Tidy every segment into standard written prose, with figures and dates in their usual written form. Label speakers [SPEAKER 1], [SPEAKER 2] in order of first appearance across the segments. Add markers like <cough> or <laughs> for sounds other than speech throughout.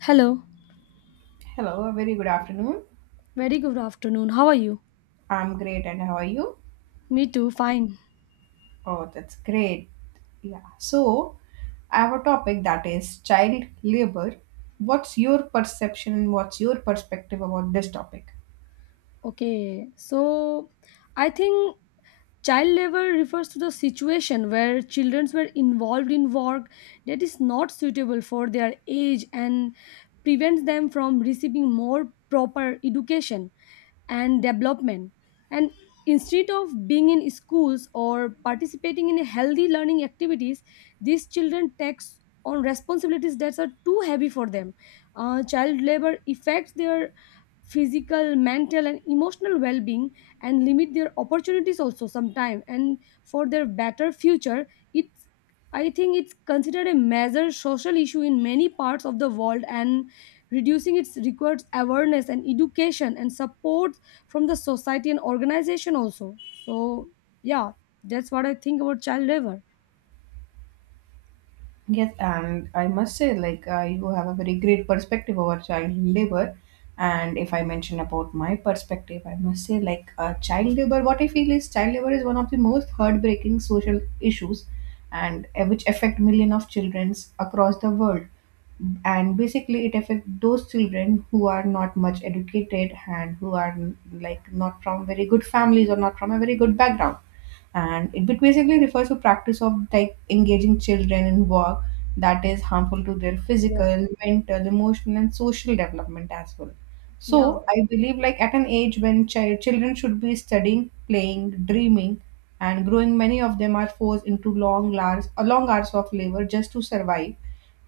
[SPEAKER 1] Hello,
[SPEAKER 2] Hello, a very good afternoon.
[SPEAKER 1] very good afternoon. How are you?
[SPEAKER 2] I'm great, and how are you?
[SPEAKER 1] Me too, fine.
[SPEAKER 2] Oh, that's great. Yeah. So, I have a topic that is child labor. What's your perception and what's your perspective about this topic?
[SPEAKER 1] Okay. I think child labor refers to the situation where children were involved in work that is not suitable for their age and prevents them from receiving more proper education and development. And instead of being in schools or participating in healthy learning activities, these children takes on responsibilities that are too heavy for them. Child labor affects their physical, mental and emotional well-being, and limit their opportunities also sometime, and for their better future it's I think it's considered a major social issue in many parts of the world, and reducing it requires awareness and education and support from the society and organization also. So yeah, that's what I think about child labor.
[SPEAKER 2] Yes, and I must say, like, you have a very great perspective over child labor. And if I mention about my perspective, I must say, like, child labor, what I feel is child labor is one of the most heartbreaking social issues and which affect millions of children across the world. And basically, it affects those children who are not much educated and who are, like, not from very good families or not from a very good background, and it basically refers to practice of, like, engaging children in work that is harmful to their
[SPEAKER 1] Yes.
[SPEAKER 2] physical, mental, emotional and social development as well. So
[SPEAKER 1] Yeah,
[SPEAKER 2] I believe, like, at an age when children should be studying, playing, dreaming and growing, many of them are forced into long hours of labor just to survive.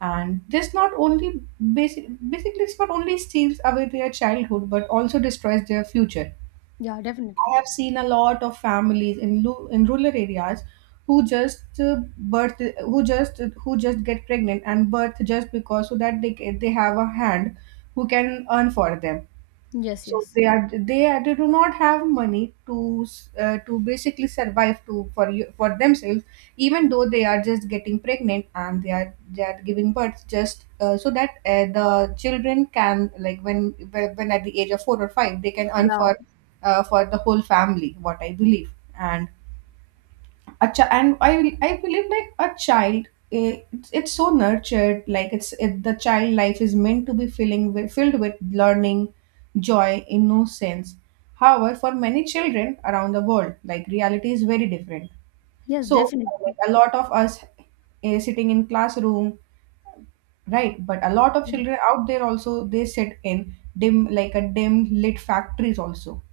[SPEAKER 2] And this not only, basically, it's not only steals away their childhood but also destroys their future.
[SPEAKER 1] yeah. Definitely.
[SPEAKER 2] I have seen a lot of families in rural areas, who just birth, who just get pregnant and birth, just because so that they have a hand who can earn for them.
[SPEAKER 1] Yes,
[SPEAKER 2] So
[SPEAKER 1] yes.
[SPEAKER 2] they do not have money to basically survive, to for you for themselves. Even though they are just getting pregnant and they are giving birth just so that the children can, like, when at the age of 4 or 5, they can earn
[SPEAKER 1] Yeah.
[SPEAKER 2] for the whole family, what I believe. And a child and I believe, like, a child, eh, it's so nurtured. Like, the child life is meant to be filled with learning, joy, innocence. However, for many children around the world, like, reality is very different.
[SPEAKER 1] Yes,
[SPEAKER 2] So,
[SPEAKER 1] definitely.
[SPEAKER 2] like, a lot of us, sitting in classroom. Right, but a lot of children out there also, they sit in dim, like, a dim lit factories also.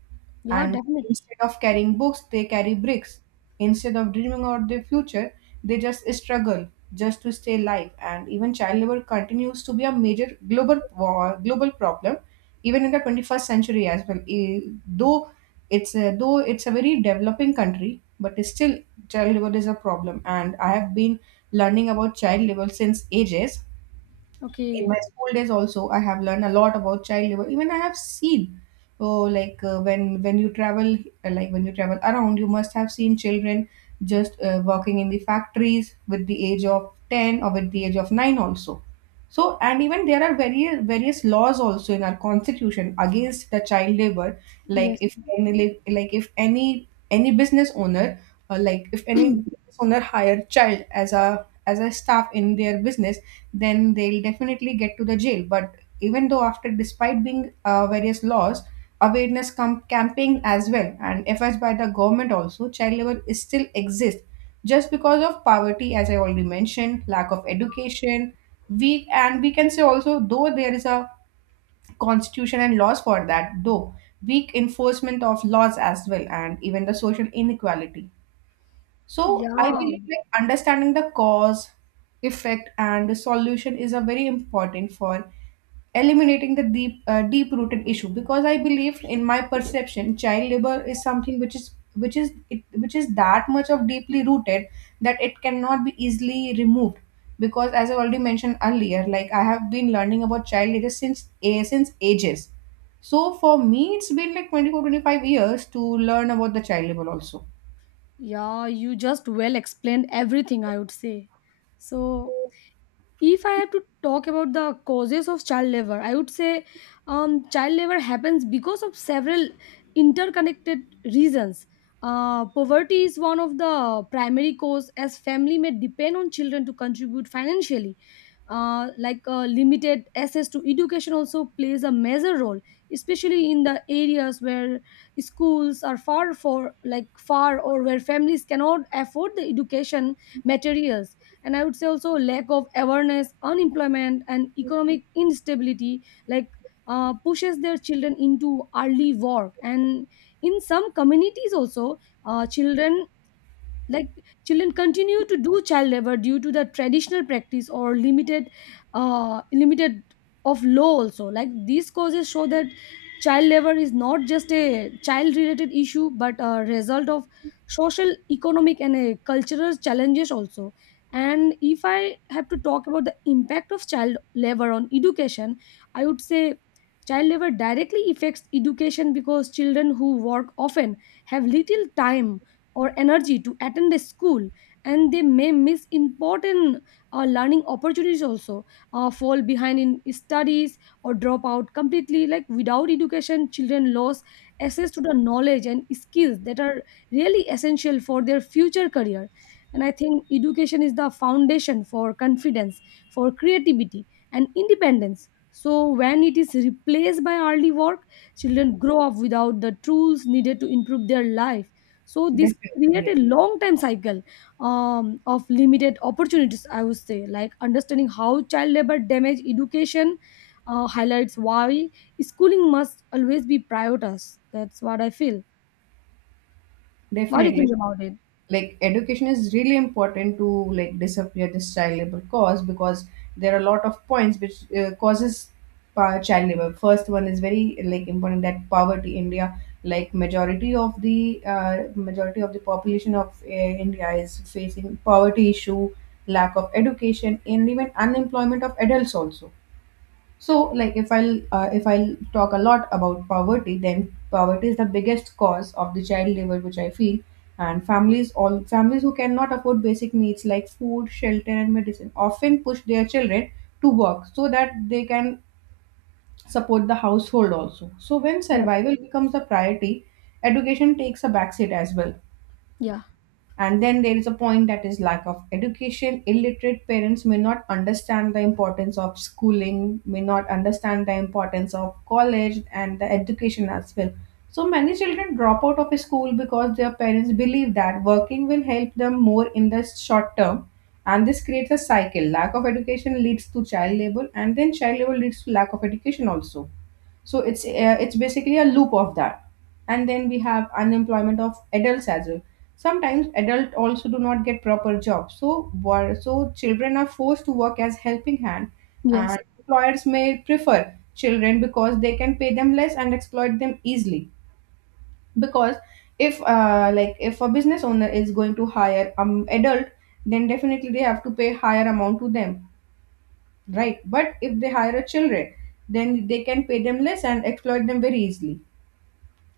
[SPEAKER 1] Yeah,
[SPEAKER 2] And
[SPEAKER 1] definitely.
[SPEAKER 2] instead of carrying books, they carry bricks. Instead of dreaming about their future, they just struggle just to stay alive. And even child labor continues to be a major global war, global problem, even in the 21st century as well. Though though it's a very developing country, but still child labor is a problem. And I have been learning about child labor since ages. In my
[SPEAKER 1] Okay.
[SPEAKER 2] school days also, I have learned a lot about child labor. Even I have seen, oh, like, when you travel, like, when you travel around, you must have seen children just working in the factories with the age of 10 or with the age of 9 also. So, and even there are various laws also in our constitution against the child labor. Like,
[SPEAKER 1] Yes.
[SPEAKER 2] if any any business owner like if any business owner hire child as a staff in their business, then they'll definitely get to the jail. But even though after, despite being various laws, awareness camping as well and efforts by the government also, child labor is still exists just because of poverty, as I already mentioned, lack of education. Weak, and we can say also, though there is a constitution and laws for that, though weak enforcement of laws as well, and even the social inequality. So I
[SPEAKER 1] Yeah,
[SPEAKER 2] believe, like, understanding the cause, effect, and the solution is a very important for eliminating the deep rooted issue, because I believe in my perception child labor is something which is that much of deeply rooted that it cannot be easily removed. Because, as I already mentioned earlier, like, I have been learning about child labor since ages. So for me it's been like 24, 25 years to learn about the child labor also.
[SPEAKER 1] yeah, you just well explained everything, I would say. So, if I have to talk about the causes of child labor, I would say child labor happens because of several interconnected reasons. Poverty is one of the primary cause, as family may depend on children to contribute financially. Limited access to education also plays a major role, especially in the areas where schools are far, for far, or where families cannot afford the education materials. And I would say also lack of awareness, unemployment and economic instability, like pushes their children into early work. And in some communities also, children, like children continue to do child labor due to the traditional practice or limited of law also. Like, these causes show that child labor is not just a child related issue, but a result of social, economic and a cultural challenges also. And if I have to talk about the impact of child labor on education, I would say child labor directly affects education because children who work often have little time or energy to attend a school, and they may miss important learning opportunities also, fall behind in studies or drop out completely. Like, without education, children lose access to the knowledge and skills that are really essential for their future career. And I think education is the foundation for confidence, for creativity and independence. So when it is replaced by early work, children grow up without the tools needed to improve their life. So this
[SPEAKER 2] Definitely,
[SPEAKER 1] create a
[SPEAKER 2] yes.
[SPEAKER 1] long time cycle of limited opportunities. I would say, like, understanding how child labor damage education highlights why schooling must always be prioritized. That's what I feel. What do you
[SPEAKER 2] Definitely.
[SPEAKER 1] think about it?
[SPEAKER 2] Like, education is really important to, like, disappear this child labor cause, because there are a lot of points which causes child labor. First one is very, like, important, that poverty. India, like, majority of the population of India is facing poverty issue, lack of education, and even unemployment of adults also. So, like, if I'll talk a lot about poverty, then poverty is the biggest cause of the child labor, which I feel. And families, all families who cannot afford basic needs like food, shelter, and medicine, often push their children to work so that they can support the household also. So, when
[SPEAKER 1] Yes.
[SPEAKER 2] survival becomes a priority, education takes a backseat as well.
[SPEAKER 1] Yeah.
[SPEAKER 2] And then there is a point that is lack of education. Illiterate parents may not understand the importance of schooling, may not understand the importance of college and the education as well. So many children drop out of school because their parents believe that working will help them more in the short term. And this creates a cycle. Lack of education leads to child labor, and then child labor leads to lack of education also, so it's basically a loop of that. And then we have unemployment of adults as well. Sometimes adults also do not get proper jobs, so children are forced to work as helping hand.
[SPEAKER 1] Yes.
[SPEAKER 2] And employers may prefer children because they can pay them less and exploit them easily, because if like, if a business owner is going to hire adult, then definitely they have to pay higher amount to them, right, but if they hire a children, then they can pay them less and exploit them very easily.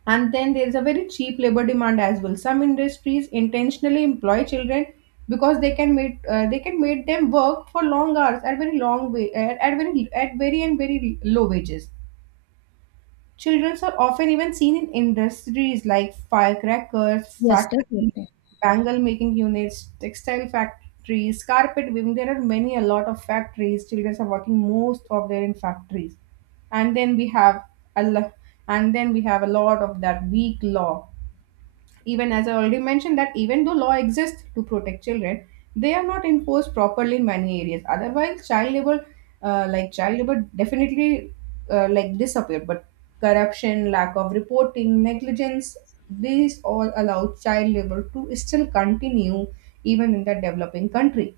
[SPEAKER 2] And then there is a very cheap labor demand as well. Some industries intentionally employ children because they can make them work for long hours at very long way, at very and very low wages. Children are often even seen in industries like firecrackers,
[SPEAKER 1] Yes.
[SPEAKER 2] factories,
[SPEAKER 1] Definitely.
[SPEAKER 2] bangle making units, textile factories, carpet weaving. There are many a lot of factories. Children are working most of their in factories. And then we have a lo- a lot of that weak law. Even as I already mentioned, that even though law exists to protect children, they are not enforced properly in many areas. Otherwise, child labor, like, child labor, definitely like, disappeared. But corruption, lack of reporting, negligence, these all allow child labor to still continue even in the developing country.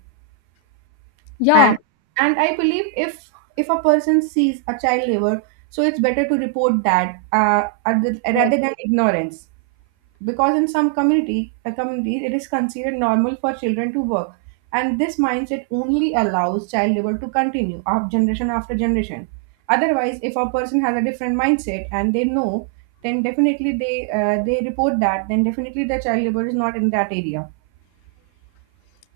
[SPEAKER 1] Yeah.
[SPEAKER 2] And and I believe, if a person sees a child labor, so it's better to report that rather than ignorance, because in some community communities it is considered normal for children to work, and this mindset only allows child labor to continue of generation after generation. Otherwise, if a person has a different mindset and they know, then definitely they report that, then definitely the child labor is not in that area.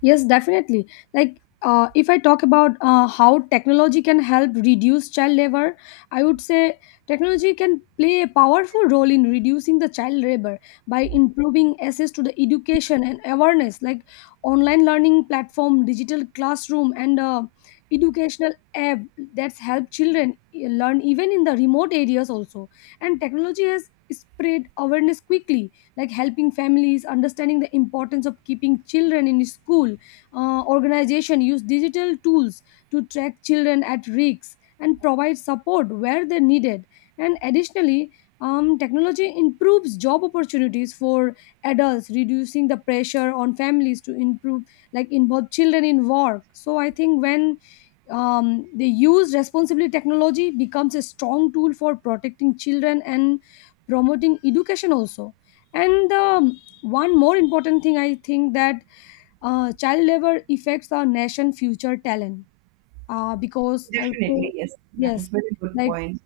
[SPEAKER 1] Yes, definitely. Like, if I talk about how technology can help reduce child labor, I would say technology can play a powerful role in reducing the child labor by improving access to the education and awareness, like online learning platform, digital classroom, and educational app that's help children, learn even in the remote areas also. And technology has spread awareness quickly, like helping families understanding the importance of keeping children in school. Organization use digital tools to track children at risks and provide support where they're needed. And additionally, technology improves job opportunities for adults, reducing the pressure on families to improve, like, involve children in work. So I think when they use responsibly, technology becomes a strong tool for protecting children and promoting education also. And one more important thing I think, that child labor affects our nation future talent, because I would
[SPEAKER 2] Definitely,
[SPEAKER 1] say
[SPEAKER 2] yes. That is
[SPEAKER 1] yes,
[SPEAKER 2] very good
[SPEAKER 1] like
[SPEAKER 2] point.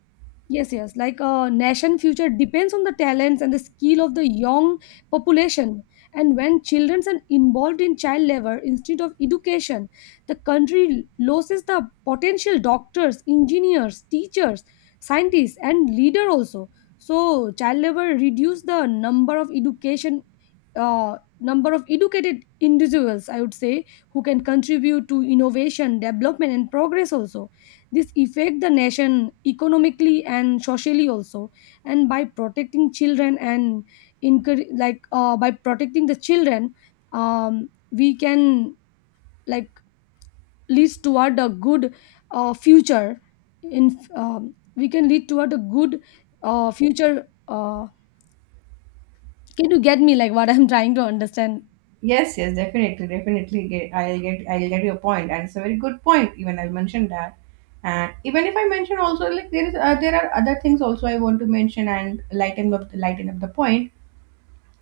[SPEAKER 1] yes, yes. Like, a nation future depends on the talents and the skill of the young population. And when children are involved in child labor instead of education, the country loses the potential doctors, engineers, teachers, scientists, and leader also. So child labor reduce the number of education, number of educated individuals, I would say, who can contribute to innovation, development, and progress also. This affect the nation economically and socially also. And by protecting children and encourage, by protecting the children, we can, like, lead toward a good future in we can lead toward a good future. Can you get me, like, what I'm <laughs> trying to understand?
[SPEAKER 2] Yes, yes, definitely, definitely. I'll get your point, and it's a very good point. Even I mentioned that, and even if I mention also, like, there are other things also I want to mention and lighten up the point.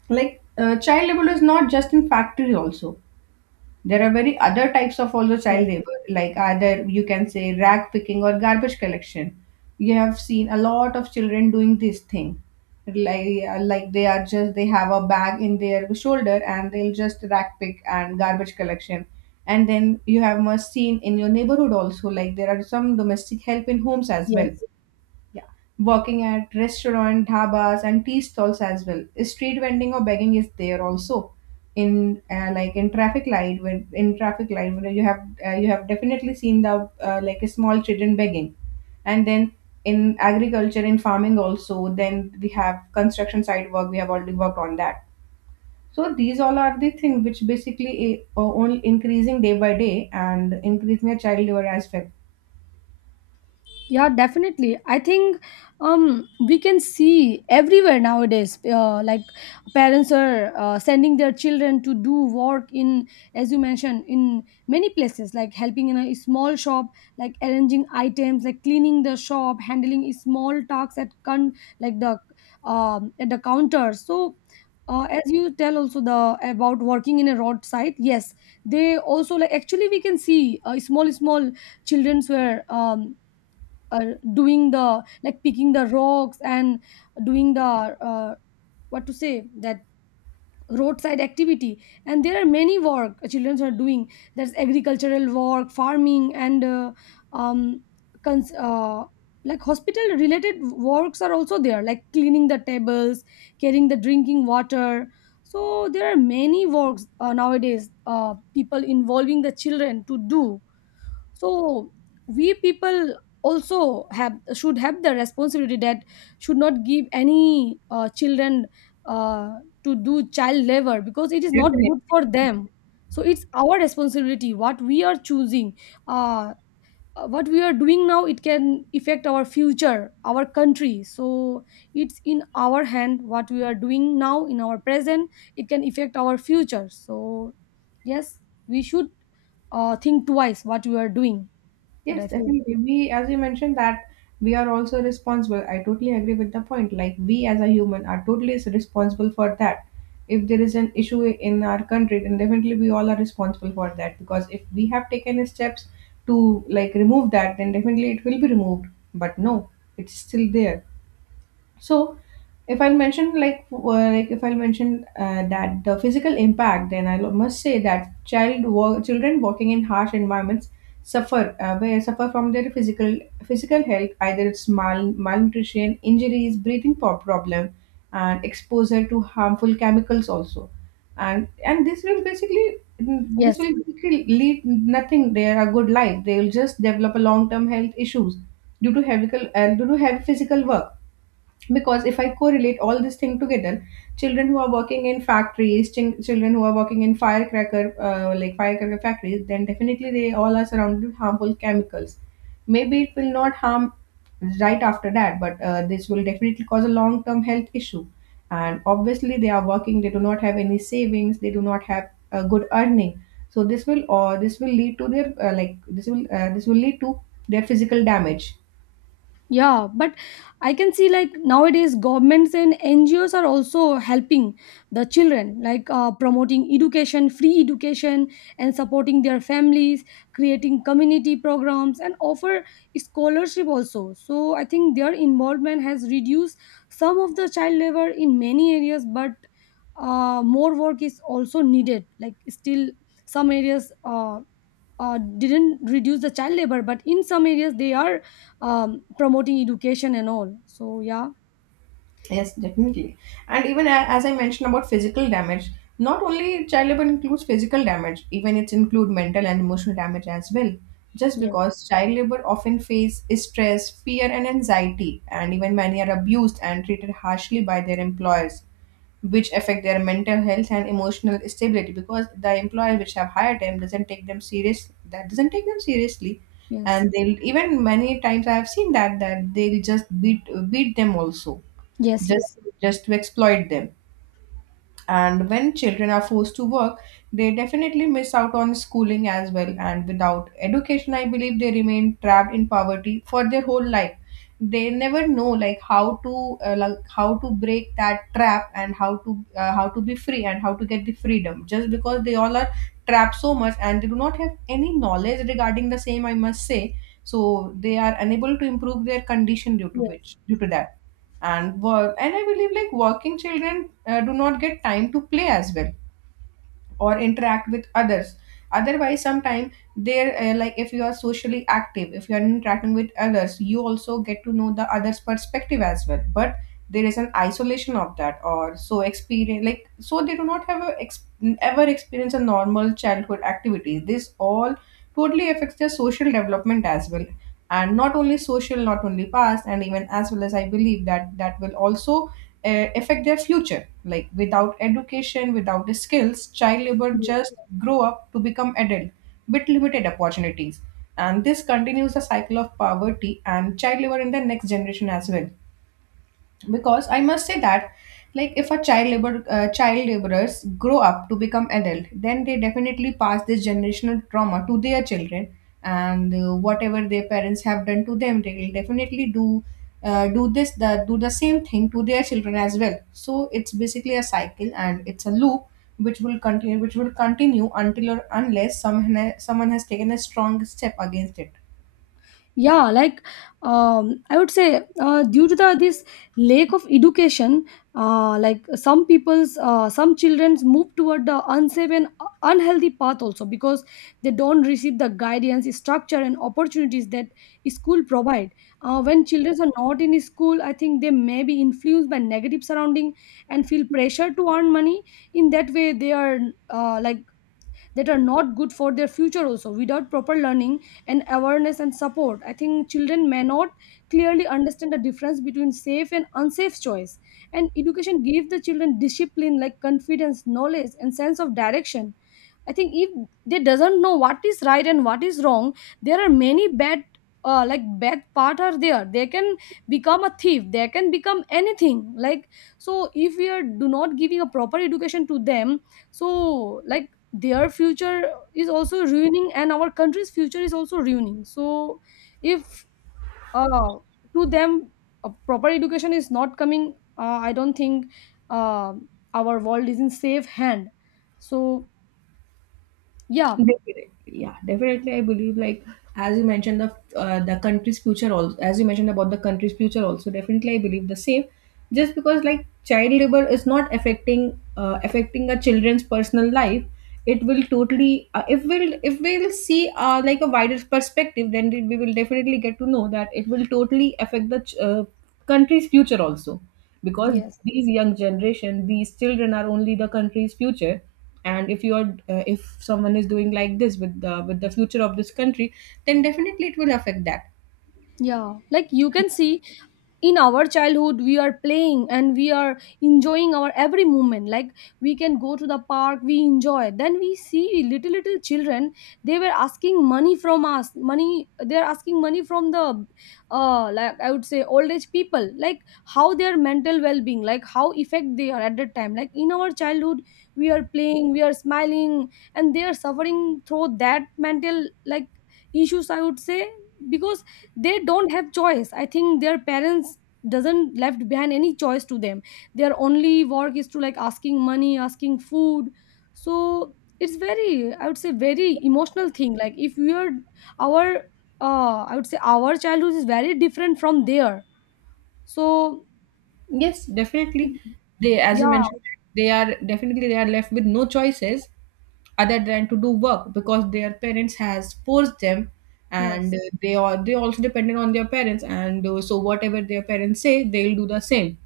[SPEAKER 2] Like, child labor is not just in factory also. There are very other types of also
[SPEAKER 1] Yes,
[SPEAKER 2] child labor, like, either you can say rag picking or garbage collection. You have seen a lot of children doing this thing, like they are just they have a bag in their shoulder and they'll just rag pick and garbage collection. And then you have must seen in your neighborhood also, like, there are some domestic help in homes as well.
[SPEAKER 1] yes.
[SPEAKER 2] Yeah. Working at restaurant, dhabas, and tea stalls as well. Street vending or begging is there also. In in traffic light, when you have definitely seen the, like, a small children begging, and then in agriculture, in farming also. Then we have construction site work. We have already worked on that. So these all are the thing which basically only increasing day by day and increasing the child labor as well.
[SPEAKER 1] Yeah, definitely. I think we can see everywhere nowadays, like, parents are sending their children to do work in, as you mentioned, in many places, like helping in a small shop, like arranging items, like cleaning the shop, handling small tasks at con, like the at the counter. So. As you tell also the about working in a roadside, yes, they also, like, actually we can see small childrens were uh, doing the, like, picking the rocks and doing the uh, what to say, that roadside activity. And there are many work children are doing. There's agricultural work, farming and um cons- uh, like, hospital related works are also there, like cleaning the tables, carrying the drinking water. So there are many works nowadays, people involving the children to do. So we people also have should have the responsibility that should not give any children uh, to do child labor, because it is not
[SPEAKER 2] Definitely.
[SPEAKER 1] good for them. So it's our responsibility what we are choosing, uh, what we are doing now, it can affect our future, our country. So it's in our hand what we are doing now, in our present, it can affect our future. So yes, we should think twice what we are doing. That
[SPEAKER 2] Yes,
[SPEAKER 1] I feel.
[SPEAKER 2] definitely. We, as you mentioned, that we are also responsible. I totally agree with the point. Like, we as a human are totally responsible for that. If there is an issue in our country, then definitely we all are responsible for that. Because if we have taken steps to, like, remove that, then definitely it will be removed. But no, it's still there. So, if I'll mention like if I'll mention that the physical impact, then I must say that children working in harsh environments suffer where suffer from their physical health. Either it's malnutrition, injuries, breathing problem, and exposure to harmful chemicals also, and this
[SPEAKER 1] Yes.
[SPEAKER 2] will basically lead nothing. They are a good life. They will just develop a long term health issues due to heavy physical work, because if I correlate all this thing together, children who are working in factories, children who are working in firecracker firecracker factories, then definitely they all are surrounded with harmful chemicals. Maybe it will not harm right after that, but this will definitely cause a long term health issue. And obviously they are working, they do not have any savings, they do not have a good earning, so this will lead to their this will lead to their physical damage.
[SPEAKER 1] Yeah, but I can see, like, nowadays governments and NGOs are also helping the children, like, promoting education, free education, and supporting their families, creating community programs, and offer scholarship also. So I think their involvement has reduced some of the child labor in many areas, but more work is also needed. Like, still, some areas didn't reduce the child labor, but in some areas they are promoting education and all. So yeah.
[SPEAKER 2] Yes, definitely. And even as I mentioned about physical damage, not only child labor includes physical damage, even it include mental and emotional damage as well. Just
[SPEAKER 1] Yes.
[SPEAKER 2] because child labor often face stress, fear, and anxiety, and even many are abused and treated harshly by their employers, which affect their mental health and emotional stability. Because the employer which have hired them doesn't take them serious, that doesn't take them seriously,
[SPEAKER 1] Yes.
[SPEAKER 2] and they'll, even many times I have seen that that they'll just beat them also,
[SPEAKER 1] Yes.
[SPEAKER 2] just
[SPEAKER 1] Yes.
[SPEAKER 2] just to exploit them. And when children are forced to work, they definitely miss out on schooling as well, and without education I believe they remain trapped in poverty for their whole life. They never know like how to how to break that trap, and how to be free, and how to get the freedom, just because they all are trapped so much and they do not have any knowledge regarding the same, I must say. So they are unable to improve their condition
[SPEAKER 1] yes
[SPEAKER 2] due to that and work. And I believe like working children do not get time to play as well, or interact with others. Otherwise sometime they're like if you are socially active, if you are interacting with others, you also get to know the others perspective as well. But there is an isolation of that or so experience, like, so they do not have ever experience a normal childhood activity. This all totally affects their social development as well. And not only social, not only past, and even as well, as I believe that that will also affect their future. Like without education, without the skills, child labor just grow up to become adult with limited opportunities. And this continues the cycle of poverty and child labor in the next generation as well, because I must say that, like, if a child laborers grow up to become adult, then they definitely pass this generational trauma to their children. And whatever their parents have done to them, they will definitely do do the same thing to their children as well. So it's basically a cycle, and it's a loop, which will continue until or unless someone has taken a strong step against it.
[SPEAKER 1] yeah, like, I would say, due to the this lack of education, some people's, some children's move toward the unsafe and unhealthy path also, because they don't receive the guidance, structure and opportunities that school provide. When children are not in school, I think they may be influenced by negative surrounding and feel pressure to earn money in that way, they are, uh, like that are not good for their future also. Without proper learning and awareness and support, I think children may not clearly understand the difference between safe and unsafe choice. And education gives the children discipline, like, confidence, knowledge and sense of direction. I think if they doesn't know what is right and what is wrong, there are many bad, bad part are there, they can become a thief, they can become anything, like. So if we are do not giving a proper education to them, so, like, their future is also ruining and our country's future is also ruining. So if uh, to them a proper education is not coming, I don't think uh, our world is in safe hand. So yeah.
[SPEAKER 2] Definitely. Yeah, definitely. I believe, like, as you mentioned, the country's future also, as you mentioned about the country's future also, definitely I believe the same. Just because like child labor is not affecting a children's personal life, it will totally if we'll see like a wider perspective, then we will definitely get to know that it will totally affect country's future also, because
[SPEAKER 1] Yes.
[SPEAKER 2] these young generation, these children are only the country's future. And if you're if someone is doing like this with the future of this country, then definitely it will affect that.
[SPEAKER 1] Yeah, like you can see, in our childhood we are playing and we are enjoying our every moment. Like, we can go to the park, we enjoy, then we see little little children, they were asking money from us, money, they are asking money from the like, I would say, old age people. Like, how their mental well-being, like, how effect they are at that time. Like, in our childhood we are playing, we are smiling, and they are suffering through that mental, like, issues, I would say, because they don't have choice. I think their parents doesn't left behind any choice to them. Their only work is to, like, asking money, asking food. So it's very, I would say, very emotional thing. Like, if we are our, I would say, our childhood is very different from their. So
[SPEAKER 2] Yes, definitely. They, as you
[SPEAKER 1] yeah.
[SPEAKER 2] mentioned, they are left with no choices other than to do work, because their parents has forced them. And
[SPEAKER 1] Yes.
[SPEAKER 2] they also dependent on their parents, and so whatever their parents say, they'll do the same.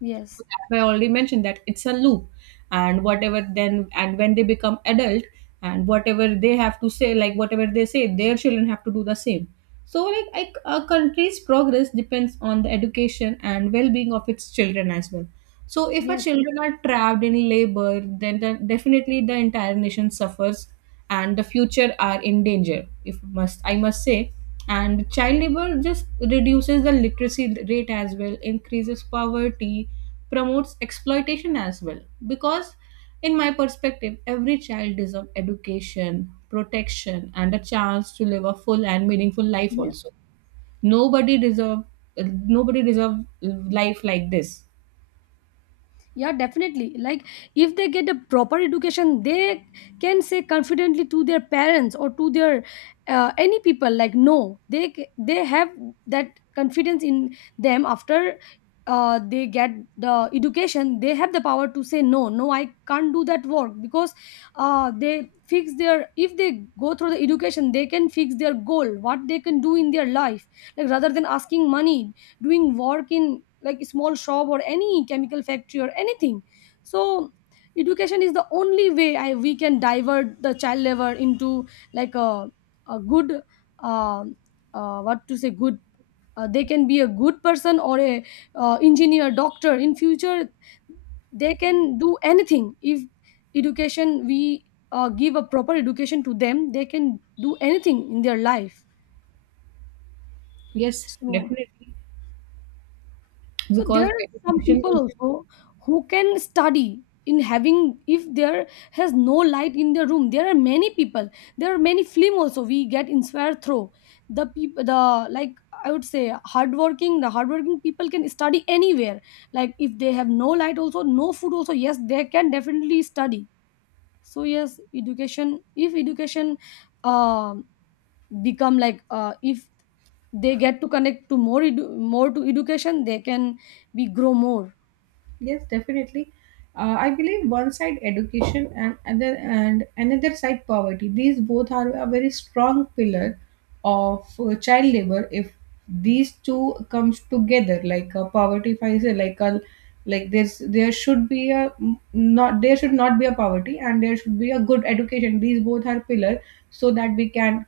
[SPEAKER 1] Yes.
[SPEAKER 2] I already mentioned that it's a loop, and when they become adult, and whatever they have to say, like whatever they say, their children have to do the same. So, like, I, a country's progress depends on the education and well-being of its children as well. So, if our
[SPEAKER 1] Yes.
[SPEAKER 2] children are trapped in labor, then definitely the entire nation suffers, and the future are in danger. If must, I must say, and child labor just reduces the literacy rate as well, increases poverty, promotes exploitation as well, because in my perspective every child deserves education, protection, and a chance to live a full and meaningful life
[SPEAKER 1] Yes.
[SPEAKER 2] also. nobody deserve Nobody deserve life like this.
[SPEAKER 1] Yeah, definitely. Like, if they get a proper education, they can say confidently to their parents or to their any people, like, no, they they have that confidence in them. After they get the education, they have the power to say no, no, I can't do that work. Because they fix their, if they go through the education, they can fix their goal, what they can do in their life, like, rather than asking money, doing work in like small shop or any chemical factory or anything. So education is the only way, I, we can divert the child labor into, like, a good uh, what to say, good, they can be a good person or a engineer, doctor in future. They can do anything if education we give a proper education to them, they can do anything in their life.
[SPEAKER 2] Yes,
[SPEAKER 1] So
[SPEAKER 2] definitely.
[SPEAKER 1] so there
[SPEAKER 2] Because
[SPEAKER 1] are some
[SPEAKER 2] education
[SPEAKER 1] people
[SPEAKER 2] is...
[SPEAKER 1] also who can study in having if there has no light in their room. There are many people. There are many film also we get inspired through the people. The, like, I would say hardworking. The hardworking people can study anywhere. Like if they have no light also, no food also. Yes, they can definitely study. So yes, education. If education um become like, if they get to connect to more more to education, they can be grow more.
[SPEAKER 2] Yes, definitely. I believe one side education and other and another side poverty. These both are a very strong pillar of child labor. If these two comes together, like a poverty, if I say like a, like there should be a, not there should not be a poverty, and there should be a good education. These both are pillar so that we can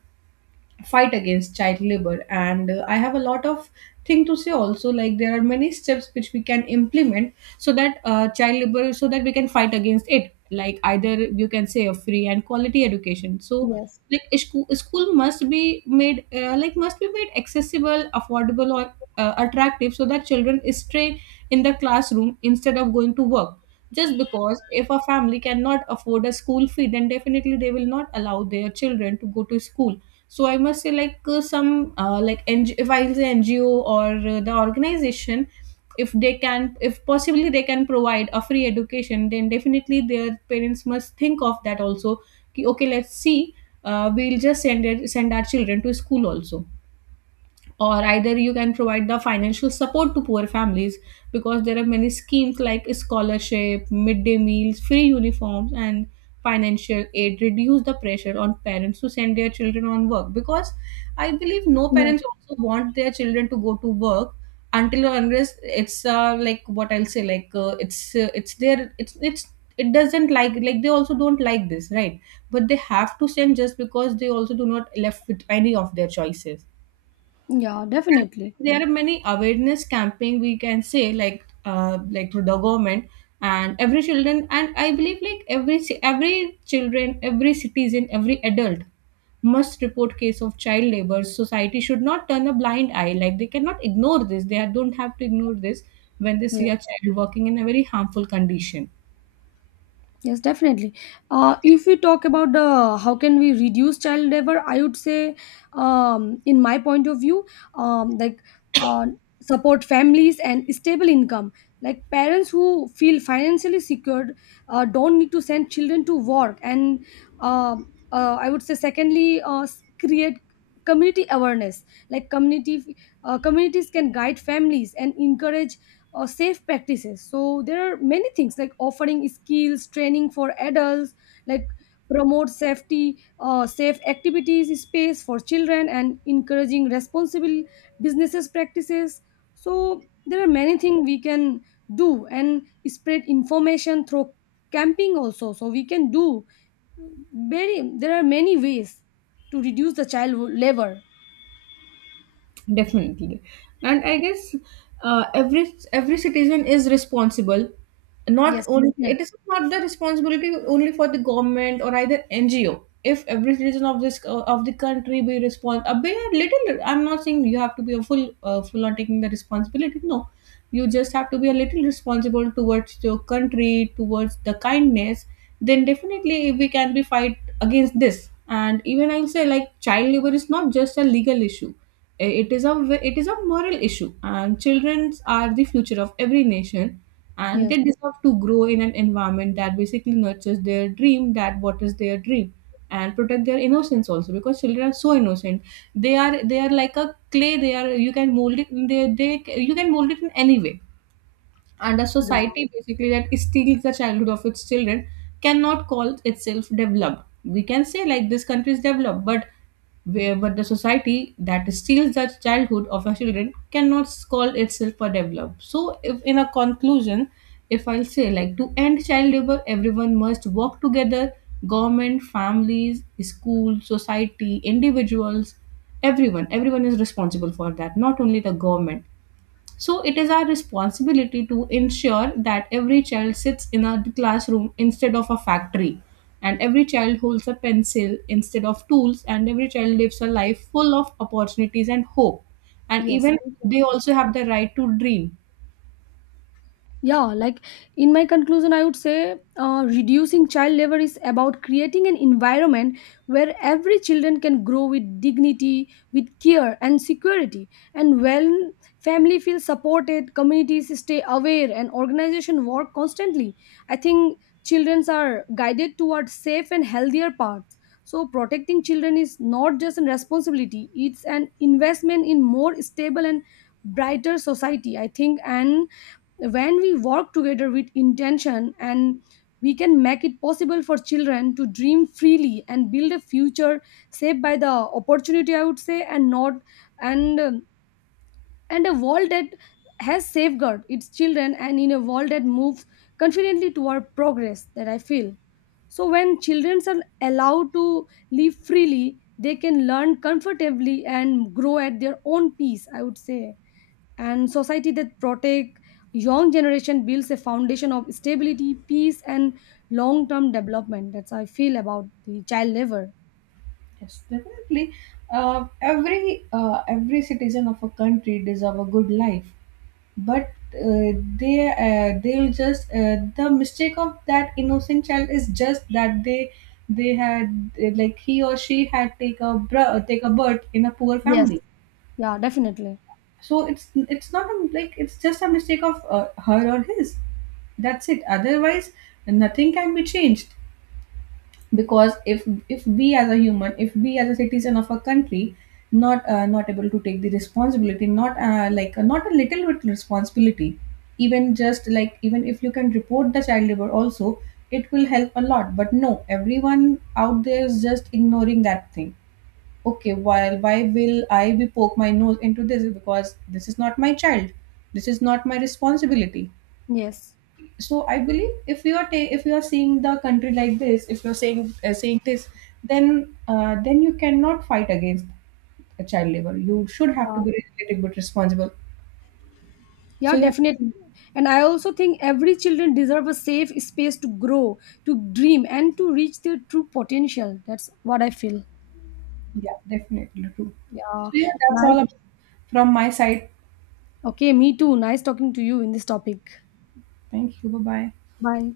[SPEAKER 2] fight against child labor. And I have a lot of thing to say also, like there are many steps which we can implement so that we can fight against it. Like either you can say a free and quality education. So
[SPEAKER 1] Yes.
[SPEAKER 2] like school must be made must be made accessible, affordable, or attractive, so that children stay in the classroom instead of going to work. Just because if a family cannot afford a school fee, then definitely they will not allow their children to go to school. So I must say like some like NG- if I say NGO or the organization, if they can, if possibly they can provide a free education, then definitely their parents must think of that also. Ki, okay, let's see, we'll just send it, send our children to school also. Or either you can provide the financial support to poor families, because there are many schemes like scholarship, midday meals, free uniforms, and financial aid reduce the pressure on parents to send their children on work, because I believe no
[SPEAKER 1] Yes.
[SPEAKER 2] parents also want their children to go to work, until or unless it's like what I'll say like it's their it's, it doesn't like they also don't like this, right? But they have to send, just because they also do not left with any of their choices.
[SPEAKER 1] Yeah, definitely.
[SPEAKER 2] There are many awareness camping we can say, like through the government. And every children, and I believe like every children, every citizen, every adult must report case of child labor. Society should not turn a blind eye, like they cannot ignore this, they don't have to ignore this, when they see a child working in a very harmful condition.
[SPEAKER 1] Yes, definitely. If we talk about the how can we reduce child labor, I would say, in my point of view, um, like uh, support families and stable income. Like, parents who feel financially secured don't need to send children to work. And uh, I would say, secondly, create community awareness. Like, community communities can guide families and encourage or safe practices. So there are many things, like offering skills training for adults, like promote safety, safe activities space for children, and encouraging responsible businesses practices. So there are many things we can do, and spread information through camping also. So we can do, very, there are many ways to reduce the child labor.
[SPEAKER 2] Definitely. And I guess every citizen is responsible. Not
[SPEAKER 1] Yes,
[SPEAKER 2] only,
[SPEAKER 1] definitely.
[SPEAKER 2] it is not the responsibility only for the government or either NGO. If every citizen of this of the country be respond, be a little. I'm not saying you have to be a full full on taking the responsibility. No, you just have to be a little responsible towards your country, towards the kindness. Then definitely we can be fight against this. And even I'll say like child labor is not just a legal issue. Eh, it is it is a moral issue, and children are the future of every nation, and
[SPEAKER 1] Yes.
[SPEAKER 2] they deserve to grow in an environment that basically nurtures their dream, that what is their dream, and protect their innocence also, because children are so innocent. They are, they are like a clay, they are you can mold it, they you can mold it in any way. And a
[SPEAKER 1] Yeah.
[SPEAKER 2] society basically that steals the childhood of its children cannot call itself developed. We can say like this country is developed, but where, but the society that steals the childhood of our children cannot call itself a developed. So if, in a conclusion, if I'll say like to end child labor, everyone must work together: government, families, school, society, individuals. Everyone is responsible for that, not only the government. So it is our responsibility to ensure that every child sits in a classroom instead of a factory, and every child holds a pencil instead of tools, and every child lives a life full of opportunities and hope. And
[SPEAKER 1] Yes.
[SPEAKER 2] even they also have the right to dream.
[SPEAKER 1] Yeah, like, in my conclusion, I would say, reducing child labor is about creating an environment where every children can grow with dignity, with care and security. And when family feels supported, communities stay aware, and organization work constantly. I think children are guided towards safe and healthier paths. So protecting children is not just a responsibility; it's an investment in more stable and brighter society. I think, and when we work together with intention, and we can make it possible for children to dream freely and build a future saved by the opportunity, I would say, and not, and and a world that has safeguard its children, and in a world that moves confidently toward progress, that I feel. So when children are allowed to live freely, they can learn comfortably and grow at their own pace, I would say. And society that protect young generation builds a foundation of stability, peace and long-term development. That's how I feel about the child labor.
[SPEAKER 2] Yes, definitely. Every citizen of a country deserve a good life. But they'll just the mistake of that innocent child is just that they had he or she had take a birth in a poor
[SPEAKER 1] Yes.
[SPEAKER 2] family.
[SPEAKER 1] Yeah, definitely.
[SPEAKER 2] So it's not a, like it's just a mistake of her or his, that's it. Otherwise nothing can be changed. Because if we as a human, if we as a citizen of a country, not not able to take the responsibility, not not a little bit responsibility, even just like, even if you can report the child labor also, it will help a lot. But no, everyone out there is just ignoring that thing. Okay, why will I be poke my nose into this, because this is not my child, this is not my responsibility.
[SPEAKER 1] Yes.
[SPEAKER 2] So I believe if if you are seeing the country like this, if you're saying this, then you cannot fight against a child labor. You should have to
[SPEAKER 1] Yeah.
[SPEAKER 2] be a little responsible.
[SPEAKER 1] Yeah,
[SPEAKER 2] So yeah.
[SPEAKER 1] definitely. And I also think every children deserve a safe space to grow, to dream and to reach their true potential. That's what I feel.
[SPEAKER 2] Yeah, definitely true. So
[SPEAKER 1] Yeah.
[SPEAKER 2] yeah, that's all
[SPEAKER 1] Nice.
[SPEAKER 2] about from my side.
[SPEAKER 1] Okay, me too, nice talking to you in this topic.
[SPEAKER 2] Thank you, bye bye.
[SPEAKER 1] Bye.